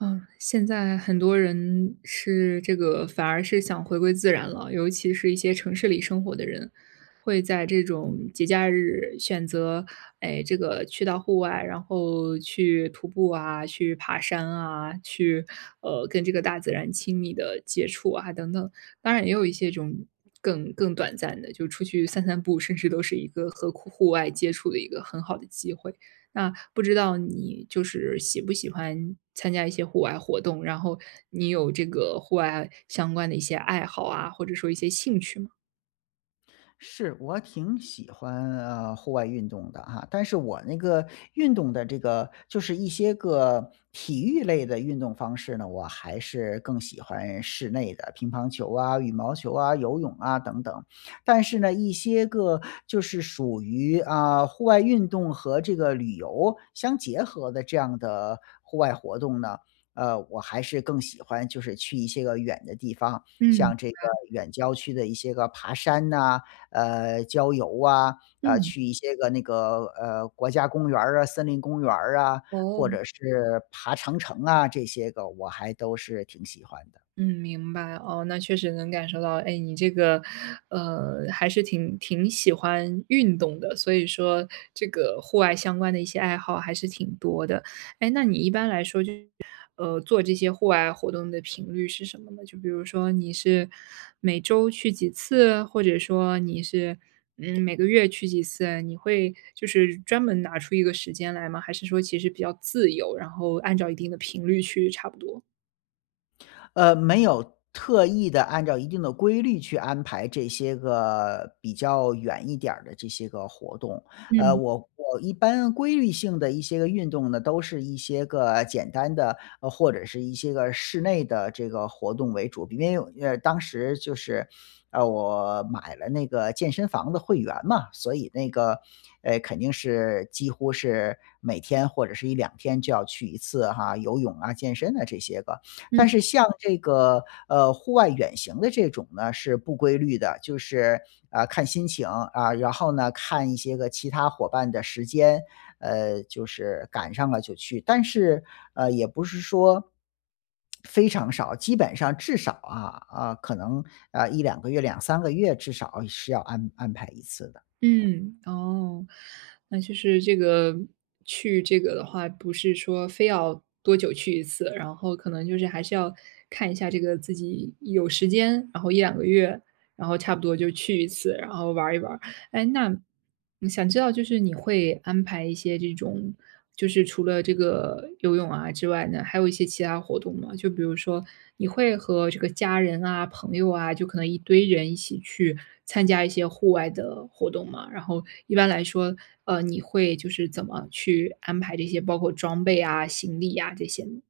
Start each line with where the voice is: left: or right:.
right: 嗯，现在很多人是这个反而是想回归自然了，尤其是一些城市里生活的人，会在这种节假日选择，哎，这个去到户外，然后去徒步啊，去爬山啊，去跟这个大自然亲密的接触啊等等。当然，也有一些这种更短暂的，就出去散散步，甚至都是一个和户外接触的一个很好的机会。那不知道你就是喜不喜欢参加一些户外活动，然后你有这个户外相关的一些爱好啊，或者说一些兴趣吗？
left: 是，我挺喜欢户外运动的哈，但是我那个运动的这个就是一些个体育类的运动方式呢，我还是更喜欢室内的，乒乓球啊、羽毛球啊、游泳啊等等。但是呢，一些个就是属于啊户外运动和这个旅游相结合的这样的户外活动呢，我还是更喜欢就是去一些个远的地方，
right: 嗯
left: 像这个远郊区的一些个爬山呐、郊游啊，
right: 嗯，
left: 去一些个那个，国家公园儿啊、森林公园儿啊，
right: 哦，
left: 或者是爬长城啊，这些个我还都是挺喜欢的。
right: 嗯，明白，哦，那确实能感受到，哎，你这个，还是挺喜欢运动的，所以说这个户外相关的一些爱好还是挺多的。哎，那你一般来说就，做这些户外活动的频率是什么呢？就比如说你是每周去几次，或者说你是，嗯，每个月去几次，你会就是专门拿出一个时间来吗？还是说其实比较自由，然后按照一定的频率去差不多？
left: 没有特意的按照一定的规律去安排这些个比较远一点儿的这些个活动。
right: 嗯
left: 呃，
right: 嗯。
left: 我我一般规律性的一些个运动呢，都是一些个简单的，或者是一些个室内的这个活动为主。因为，当时就是，我买了那个健身房的会员嘛，所以那个，肯定是几乎是每天或者是一两天就要去一次哈，游泳啊、健身啊这些个。但是像这个，户外远行的这种呢，是不规律的，就是，啊，看心情，啊，然后呢，看一些个其他伙伴的时间，就是赶上了就去。但是，也不是说非常少，基本上至少啊，啊，可能，啊一两个月、两三个月至少是要安排一次的。
right: 嗯，哦，那就是这个去这个的话，不是说非要多久去一次，然后可能就是还是要看一下这个自己有时间，然后一两个月，然后差不多就去一次，然后玩一玩。哎，那你想知道就是你会安排一些这种，就是除了这个游泳啊之外呢，还有一些其他活动吗？就比如说你会和这个家人啊、朋友啊，就可能一堆人一起去参加一些户外的活动吗？然后一般来说，你会就是怎么去安排这些，包括装备啊、行李啊这些呢？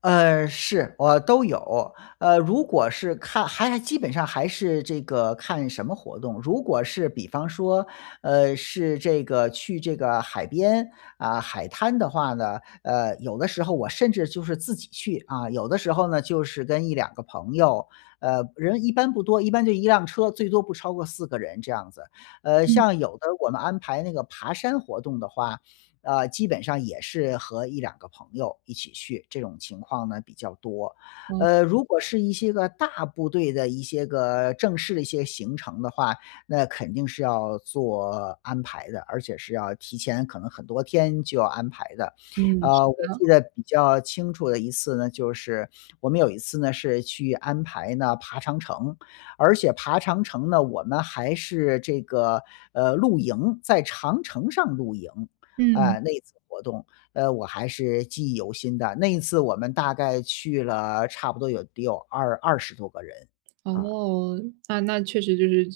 left: 是，我都有。如果是看还基本上还是这个看什么活动。如果是比方说，是这个去这个海边啊、海滩的话呢，有的时候我甚至就是自己去啊，有的时候呢就是跟一两个朋友，人一般不多，一般就一辆车，最多不超过四个人这样子。
right: 嗯，
left: 像有的我们安排那个爬山活动的话，基本上也是和一两个朋友一起去，这种情况呢比较多。
right: 哦
left: 如果是一些个大部队的一些个正式的一些行程的话，那肯定是要做安排的，而且是要提前可能很多天就要安排的。
right: 嗯，是
left: 我
right: 的
left: 记得比较清楚的一次呢，就是我们有一次呢是去安排呢爬长城，而且爬长城呢，我们还是这个，露营，在长城上露营。
right: 嗯。
left: 啊，那一次活动，我还是记忆犹新的。那一次我们大概去了差不多有得有二十多个人，啊。
right: 哦，那那确实就是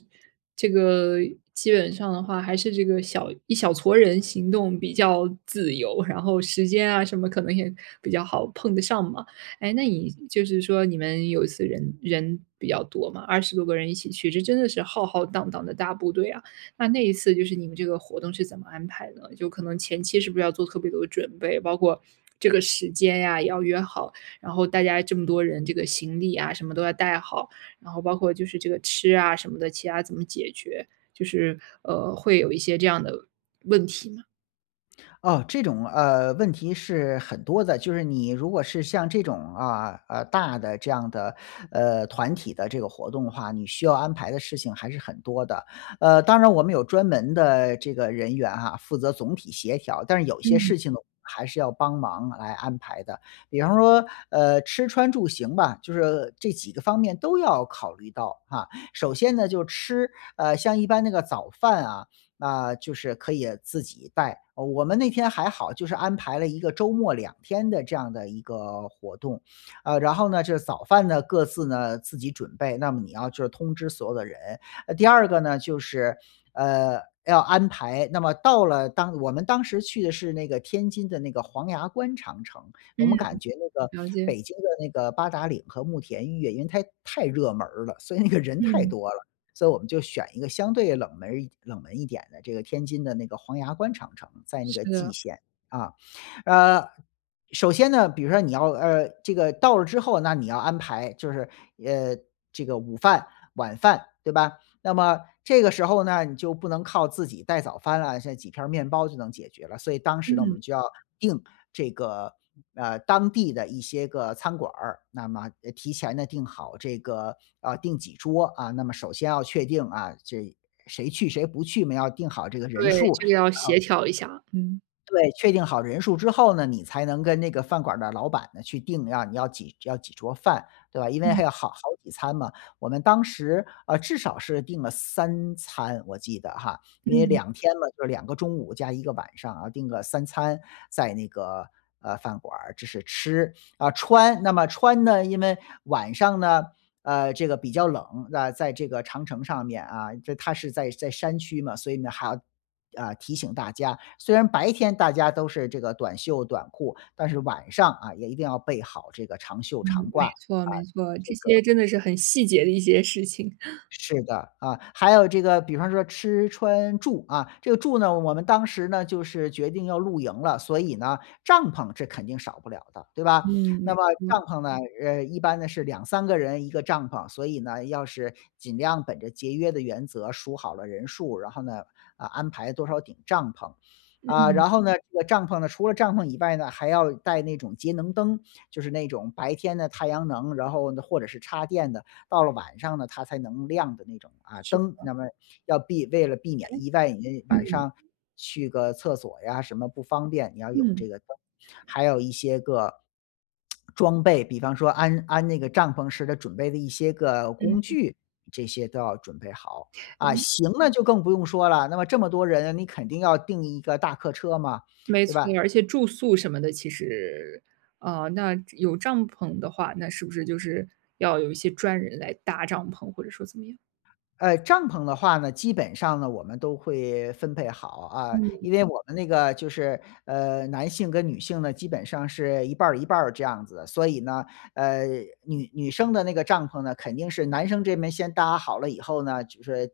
right: 这个基本上的话，还是这个小一小撮人行动比较自由，然后时间啊什么可能也比较好碰得上嘛。哎，那你就是说你们有一次人比较多嘛二十多个人一起去，这真的是浩浩荡荡的大部队啊。那那一次就是你们这个活动是怎么安排呢？就可能前期是不是要做特别多的准备，包括这个时间呀，也要约好，然后大家这么多人，这个行李啊什么都要带好。然后包括就是这个吃啊什么的，其他怎么解决，会有一些这样的问题嘛？
left: 哦，这种，问题是很多的，就是你如果是像这种啊，大的这样的，团体的这个活动的话，你需要安排的事情还是很多的。当然我们有专门的这个人员哈，负责总体协调，但是有些
right: 嗯，
left: 事情呢还是要帮忙来安排的。比方说，吃穿住行吧，就是这几个方面都要考虑到哈。首先呢，就吃，像一般那个早饭啊，那就是可以自己带。我们那天还好，就是安排了一个周末两天的这样的一个活动。然后呢，就是早饭呢，各自呢，自己准备，那么你要就是通知所有的人。第二个呢，就是，要安排那么到了当我们当时去的是那个天津的那个黄崖关长城，我们
right: 嗯，
left: 感觉那个
right: 了解，
left: 北京的那个八达岭和慕田峪，因为它太热门儿了，所以那个人太
right: 嗯，
left: 多了。所以我们就选一个相对冷门一点的这个天津的那个黄崖关长城，在那
right: 是
left: 个蓟
right: 的，
left: 县啊。呃，首先呢，比如说你要这个到了之后，那你要安排就是呃，这个午饭、晚饭，对吧？那么这个时候呢，你就不能靠自己带早饭啊，现在几片儿面包就能解决了。所以当时呢，我
right: 嗯，
left: 们就要订这个当地的一些个餐馆儿，那么提前呢订好这个订几桌啊，那么首先要确定啊这谁去谁不去嘛，要定好这个人
right: 对，
left: 数。
right: 这个要协调一下，嗯。
left: 对，确定好人数之后呢，你才能跟那个饭馆儿的老板呢去定要几桌饭，对吧？因为还
right: 嗯，
left: 有好几餐嘛。我们当时，至少是订了三餐，我记得哈，因为
right: 嗯。
left: 两天嘛，就是两个中午加一个晚上啊，订个三餐在那个，饭馆儿这是吃。啊，穿，那么穿呢，因为晚上呢，这个比较冷，那在这个长城上面啊，这它是在山区嘛，所以呢还要提醒大家，虽然白天大家都是这个短袖短裤，但是晚上啊也一定要备好这个长袖
right: 嗯，
left: 长
right: 没
left: 褂。
right: 错没错，这些真的是很细节的一些事情。
left: 是的，啊，还有这个比方说吃穿住啊，这个住呢，我们当时呢就是决定要露营了，所以呢，帐篷这肯定少不了的，对吧？
right: 嗯，没
left: 那么
right: 错，
left: 帐篷呢，一般呢是两三个人一个帐篷，所以呢，要是尽量本着节约的原则数好了人数，然后呢，啊，安排多少顶帐篷，啊，
right: 嗯，
left: 然后呢，这个帐篷呢，除了帐篷以外呢，还要带那种节能灯，就是那种白天的太阳能，然后呢或者是插电的。到了晚上呢，它才能亮的那种啊
right: 是，
left: 灯。那么为了避免
right: 哎，
left: 意外，你晚
right: 嗯，
left: 上去个厕所呀什么不方便，你要有
right: 嗯，
left: 这个灯。还有一些个装备，比方说安那个帐篷时的准备的一些个工
right: 嗯，
left: 具，这些都要准备好。啊，
right: 哎
left: 行呢就更不用说了，那么这么多人，你肯定要订一个大客车嘛，
right: 没
left: 对
right: 错，
left: 吧？
right: 而且住宿什么的，其实，那有帐篷的话，那是不是就是要有一些专人来搭帐篷，或者说怎么样？
left: 帐篷的话呢，基本上呢，我们都会分配好啊，
right: 嗯
left: 因为我们那个就是，男性跟女性呢，基本上是一半儿一半儿这样子的，所以呢，呃，女生的那个帐篷呢，肯定是男生这边先搭好了以后呢，就是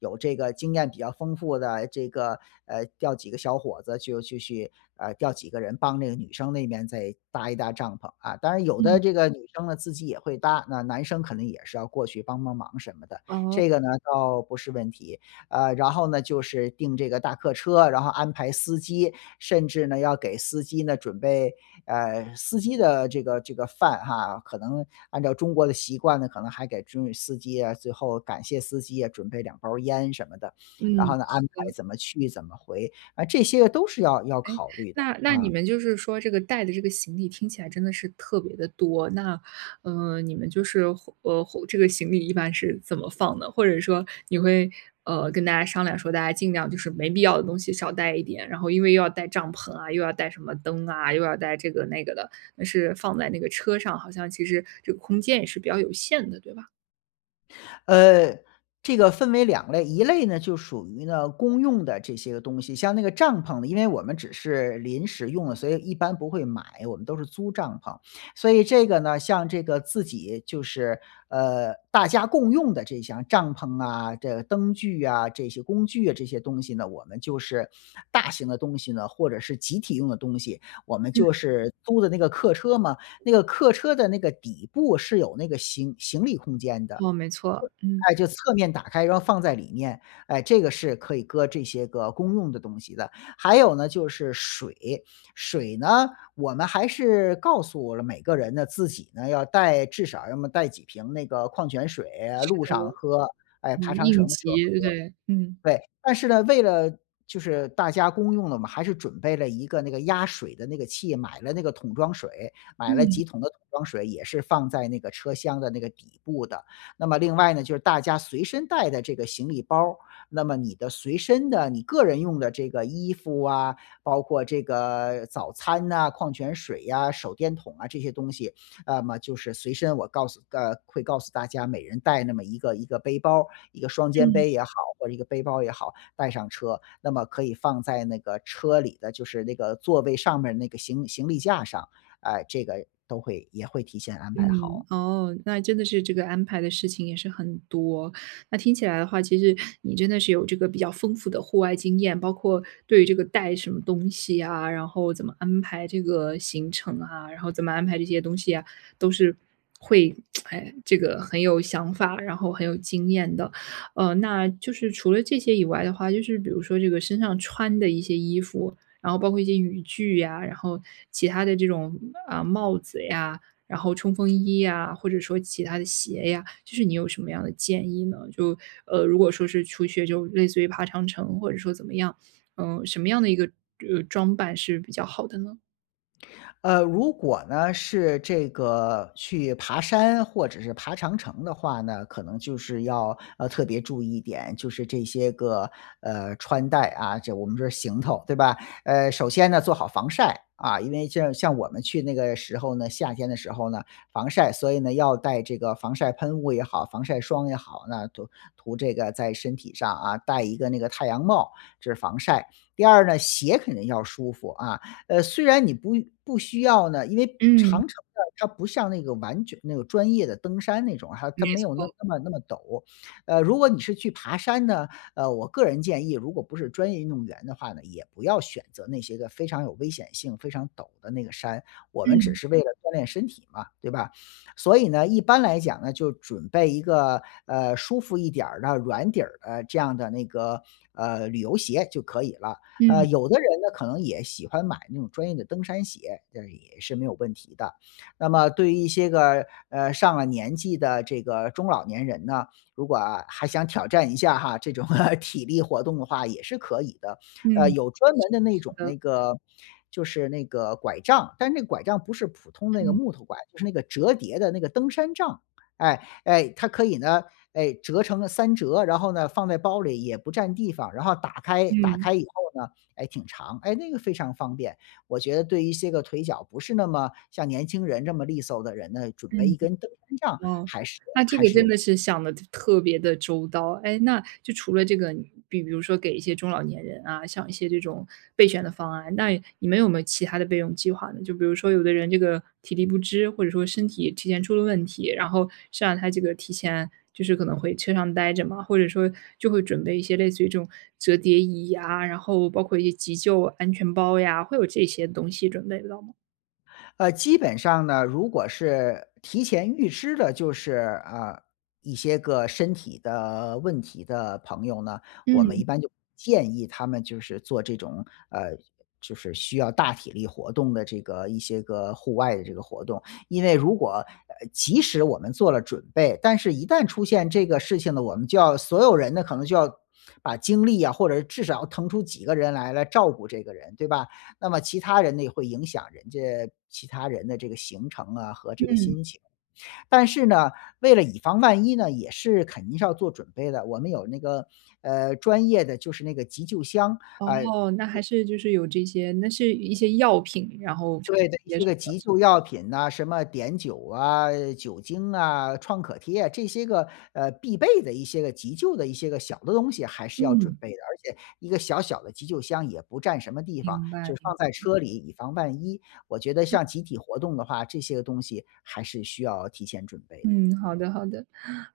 left: 有这个经验比较丰富的这个，调几个小伙子就去，调几个人帮这个女生那边再搭一搭帐篷啊。当然有的
right: 嗯，
left: 这个女生呢，自己也会搭，那男生可能也是要过去帮帮忙什么的。
right: 哦，
left: 这个呢倒不是问题。然后呢就是订这个大客车，然后安排司机，甚至呢要给司机呢准备，司机的这个饭哈，可能按照中国的习惯呢，可能还给司机啊，最后感谢司机啊，准备两包烟什么的，然
right: 嗯，
left: 后呢安
right: 是
left: 排
right: 的。
left: 怎么去怎么回，啊，这些都是要考虑的，
right: 那那
left: 啊。
right: 你们就是说这个带的这个行李听起来真的是特别的多，那，你们就是会这个行李一般是怎么放的？或者说你会，跟大家商量说大家尽量就是没必要的东西少带一点，然后因为又要带帐篷啊，又要带什么灯啊，又要带这个那个的，但是放在那个车上，好像其实这个空间也是比较有限的，对吧？
left: 呃，这个分为两类，一类呢就属于呢公用的这些个东西，像那个帐篷呢，因为我们只是临时用的，所以一般不会买，我们都是租帐篷。所以这个呢，像这个自己就是大家共用的这项帐篷啊、这个灯具啊、这些工具啊这些东西呢，我们就是大型的东西呢，或者是集体用的东西，我们
right: 嗯。
left: 就是租的那个客车嘛，那个客车的那个底部是有那个行李空间的。
right: 哦，没错，嗯，
left: 哎，就侧面打开，然后放在里面，哎，这个是可以搁这些个公用的东西的。还有呢，就是水，水呢，我们还是告诉了每个人呢，自己呢要带至少要么带几瓶那个矿泉水啊，路上喝，哎，
right: 嗯，
left: 爬长
right: 应
left: 城的时
right: 急，
left: 候。
right: 对，嗯，
left: 对，但是呢，为了就是大家公用的嘛，还是准备了一个那个压水的那个器，买了那个桶装水，买了
right: 嗯，
left: 几桶的桶装水，也是放在那个车厢的那个底部的。那么另外呢，就是大家随身带的这个行李包儿，那么你的随身的你个人用的这个衣服啊，包括这个早餐呐、矿泉水呀、手电筒啊这些东西，那么就是随身我告诉会告诉大家每人带那么一个背包，一个双肩
right: 嗯。
left: 背也好，或者一个背包也好，带上车，那么可以放在那个车里的就是那个座位上面那个行李架上，哎，这个都会也会提前安排好
right: 嗯，
left: 啊。
right: 哦，那真的是这个安排的事情也是很多。那听起来的话，其实你真的是有这个比较丰富的户外经验，包括对于这个带什么东西啊，然后怎么安排这个行程啊，然后怎么安排这些东西啊，都是会，哎，这个很有想法，然后很有经验的。呃，那就是除了这些以外的话，就是比如说这个身上穿的一些衣服，然后包括一些雨具呀，然后其他的这种啊、帽子呀。然后冲锋衣呀，或者说其他的鞋呀，就是你有什么样的建议呢？就如果说是初学，就类似于爬长城，或者说怎么样，嗯、什么样的一个装扮是比较好的呢？
left: 如果呢是这个去爬山或者是爬长城的话呢，可能就是要特别注意一点，就是这些个穿戴啊，这我们说行头对吧？首先呢做好防晒啊，因为像我们去那个时候呢，夏天的时候呢防晒，所以呢要带这个防晒喷雾也好，防晒霜也好，那涂这个在身体上啊，戴一个那个太阳帽，这是防晒。第二呢，鞋肯定要舒服啊，虽然你不需要呢，因为
right: 嗯，
left: 长城呢，它不像那个完全那个专业的登山那种啊，它
right: 没
left: 没有
right: 错，
left: 那么陡。如果你是去爬山呢，我个人建议，如果不是专业运动员的话呢，也不要选择那些个非常有危险性、非常陡的那个山。我们只
right: 嗯
left: 是为了锻炼身体嘛，对吧？所以呢，一般来讲呢，就准备一个舒服一点儿的软底儿的这样的那个旅游鞋就可以了。
right: 嗯
left: 有的人呢，可能也喜欢买那种专业的登山鞋，这也是没有问题的。那么对于一些个，上了年纪的这个中老年人呢，如果啊还想挑战一下哈，这种 体力活动的话也是可以的。
right: 嗯，
left: 有专
right: 是
left: 门
right: 的，
left: 的那
right: 是
left: 种那
right: 的，
left: 个就是那个拐杖，但是那个拐杖不是普通那个
right: 嗯
left: 木头拐，就是那个折叠的那个登山杖。它可以呢，哎，折成了三折，然后呢，放在包里也不占地方，然后打开打
right: 嗯
left: 开以后呢哎，挺长，哎，那个非常方便。我觉得对于一些个腿脚不是那么像年轻人这么利索的人呢，准备一
right: 嗯。
left: 根登山杖
right: 哦，
left: 还是
right: 那这
left: 还
right: 个
left: 是
right: 真
left: 有
right: 的是想的特别的周到。哎，那就除了这个，比如说给一些中老年人啊，像一些这种备选的方案，那你们有没有其他的备用计划呢？就比如说有的人这个体力不支，或者说身体提前出了问题，然后是让他这个提前就是可能会车上待着嘛，或者说就会准备一些类似于这种折叠椅呀，然后包括一些急救安全包呀，会有这些东西准备到吗？
left: 基本上呢，如果是提前预知的，就是啊、呃一些个身体的问题的朋友呢，我们
right: 嗯
left: 一般就建议他们就是做这种呃，就是需要大体力活动的这个一些个户外的这个活动，因为如果即使我们做了准备，但是一旦出现这个事情呢，我们就要所有人呢可能就要把精力啊，或者至少要腾出几个人来照顾这个人，对吧？那么其他人呢，也会影响人家其他人的这个行程啊和这个
right: 嗯。
left: 心情。但是呢，为了以防万一呢，也是肯定是要做准备的。我们有那个专业的，就是那个急救箱啊、呃
right: 哦，那还是就是有这些那是一些药品，然后成
left: 对的，一
right: 也
left: 些
right: 是
left: 个急救药品呐，什么碘酒啊、酒精啊、创可贴啊，这些个必备的一些个急救的一些个小的东西还是要准
right: 嗯，
left: 备的，而且一个小小的急救箱也不占什么地方，
right: 明白。
left: 就是放在车里以防万一。我觉得像集体活动的话，这些个东西还是需要提前准备的。
right: 嗯，好的好的。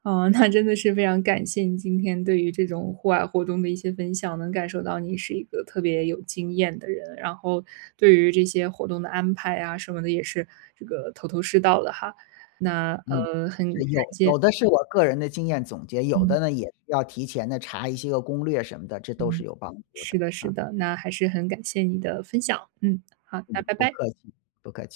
right: 哦，那真的是非常感谢你今天对于这种户外活动的一些分享，能感受到你是一个特别有经验的人，然后对于这些活动的安排啊什么的也是这个头头是道的哈。那，
left: 嗯，这
right: 很
left: 有的是我个人的经验总结，有
right: 嗯
left: 的呢也是要提前的查一些个攻略什么的，这都是
right: 嗯，
left: 有帮助的
right: 是的是
left: 啊。
right: 的，那还是很感谢你的分享。嗯，好，那
left: 嗯，
right: 拜
left: 不
right: 拜。
left: 客气，不客气。